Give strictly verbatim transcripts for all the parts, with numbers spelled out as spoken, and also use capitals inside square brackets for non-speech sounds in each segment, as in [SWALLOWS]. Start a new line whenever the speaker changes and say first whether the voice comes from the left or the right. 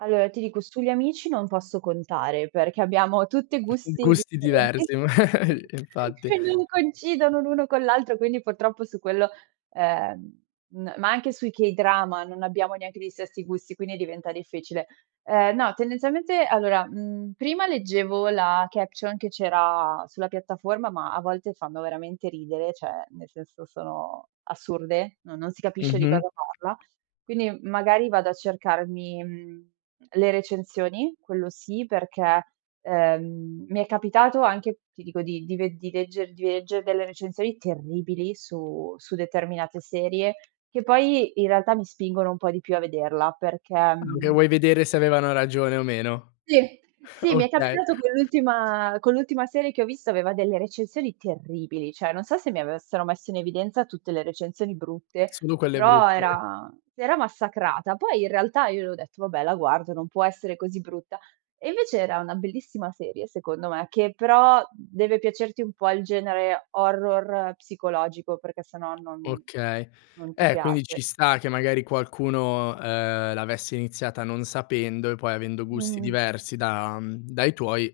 right: Allora ti dico, sugli amici non posso contare, perché abbiamo tutti
left: Mh,
right: gusti
left: gusti
right: differenti
left: diversi, magari.
right: [CHUCKLES]
left: Infatti.
right: e non coincidono l'uno con l'altro, quindi purtroppo su quello, ehm, n ma anche sui k-drama non abbiamo neanche gli stessi gusti, quindi diventa difficile. Ehm, no, tendenzialmente allora, mhmm, prima leggevo la caption che c'era sulla piattaforma, ma a volte fanno veramente ridere, ceh nel senso sono assurde, no non si capisce di
left: Mh-mh.
right: cosa parla. Quindi magari vado a cercarmi, mhmm, le recensioni, quello sì, perché, ehm, mi è capitato anche, ti dico di di ved di legger di leggere delle recensioni terribili su su determinate serie, che poi in realtà mi spingono un po' di più a vederla, perché,
left: Quello che
right: mhmm
left: vuoi vedere se avevano ragione o meno?
right: Sì, sì, mi è
left: Okay.
right: capitato con l'ultima con l'ultima serie che ho visto, aveva delle recensioni terribili, ceh non so se mi avessero messo in evidenza tutte le recensioni brutte,
left: Solo quelle
right: però
left: brutte.
right: era era massacrata. Poi in realtà io le ho detto. "Vabbè la guardo, non può essere così brutta" e invece era una bellissima serie secondo me, che però deve piacerti un po' il genere horror psicologico, perché se no non
left: Okay.
right: non ti
left: Eh, quindi ci
right: piace.
left: sta che magari qualcuno, ehm, l'avesse iniziata non sapendo e poi avendo gusti
right: Mh-mh.
left: diversi da mhmm, dai tuoi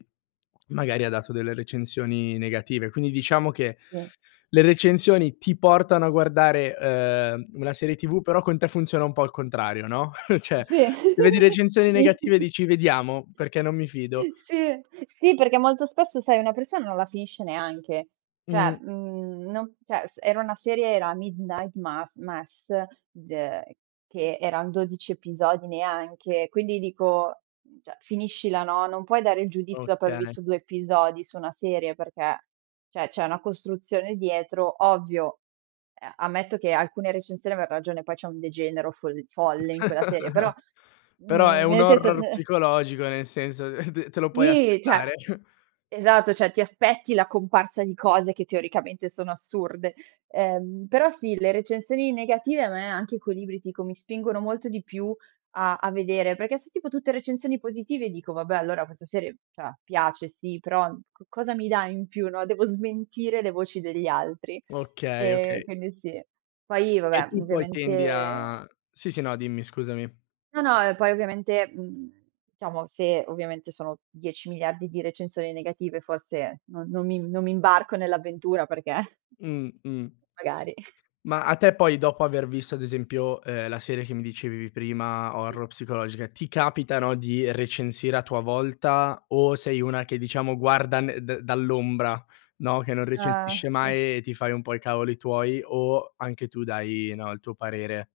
left: [SWALLOWS] magari ha dato delle recensioni negative; quindi diciamo che
right: Sì.
left: le recensioni ti portano a guardare, ehm, una serie TV, però con te funziona un po' al contrario, no. [CHUCKLES] ceh,
right: Sì.
left: se vedi recensioni negative
right: [LAUGHS]
left: dici: "Vediamo, perché non mi fido".
right: Sì, e sì perché molto spesso sai, una persona non la finisce neanche; ceh
left: Mh.
right: mhmm, non ceh s era una serie era Midnight Mass Mess, ge che eran dodici episodi neanche, quindi dico: "Mhmm, ceh finiscila, no. Non puoi dare il giudizio dopo aver
left: Okay.
right: visto due episodi su una serie, perché, ceh c'è una costruzione dietro", ovvio. Eh, ammetto che alcune recensioni ave ragione, poi c'è un degenero foll-folle in quella serie, però,
left: [CHUCKLES] Però è
right: mhmm,
left: un
right: nel senso
left: horror
right: ne
left: psicologico, nel senso, eh, te te lo puoi
right: Si, ceh
left: aspettare. [CHUCKLES]
right: esatto, ceh ti aspetti la comparsa di cose che teoricamente sono assurde. Ehm, però sì, le recensioni negative a me anche [UNINTELLIGIBLE] mi spingono molto di più a a vedere, perché se tipo tutte recensioni positive dico: "Vabbè allora questa serie, cioè piace sì, però, uhm, co cosa mi dà in più", no, devo smentire le voci degli altri.
left: Okay,
right: Ehm,
left: okay.
right: quindi sì. Poi
left: E
right: vabbè
left: tu poi tendi
right: ovviamente
left: a sì, sì, no, dimmi, scusami.
right: No, no, ehm, poi ovviamente, uhm, ciamo, se ovviamente sono dieci miliardi di recensioni negative forse non non mi non mi imbarco nell'avventura perché
left: Mh, mh.
right: magari. [CHUCKLES]
left: Ma a te poi dopo aver visto, ad esempio, ehm, la serie che mi dicevi prima horror psicologica, ti capitano di recensire a tua volta o sei una che diciamo, guarda ne da dall'ombra, no, che non
right: Ah,
left: recensisce
right: sì.
left: mai e ti fai un po' i cavoli tuoi, o anche tu dai, no, il tuo parere?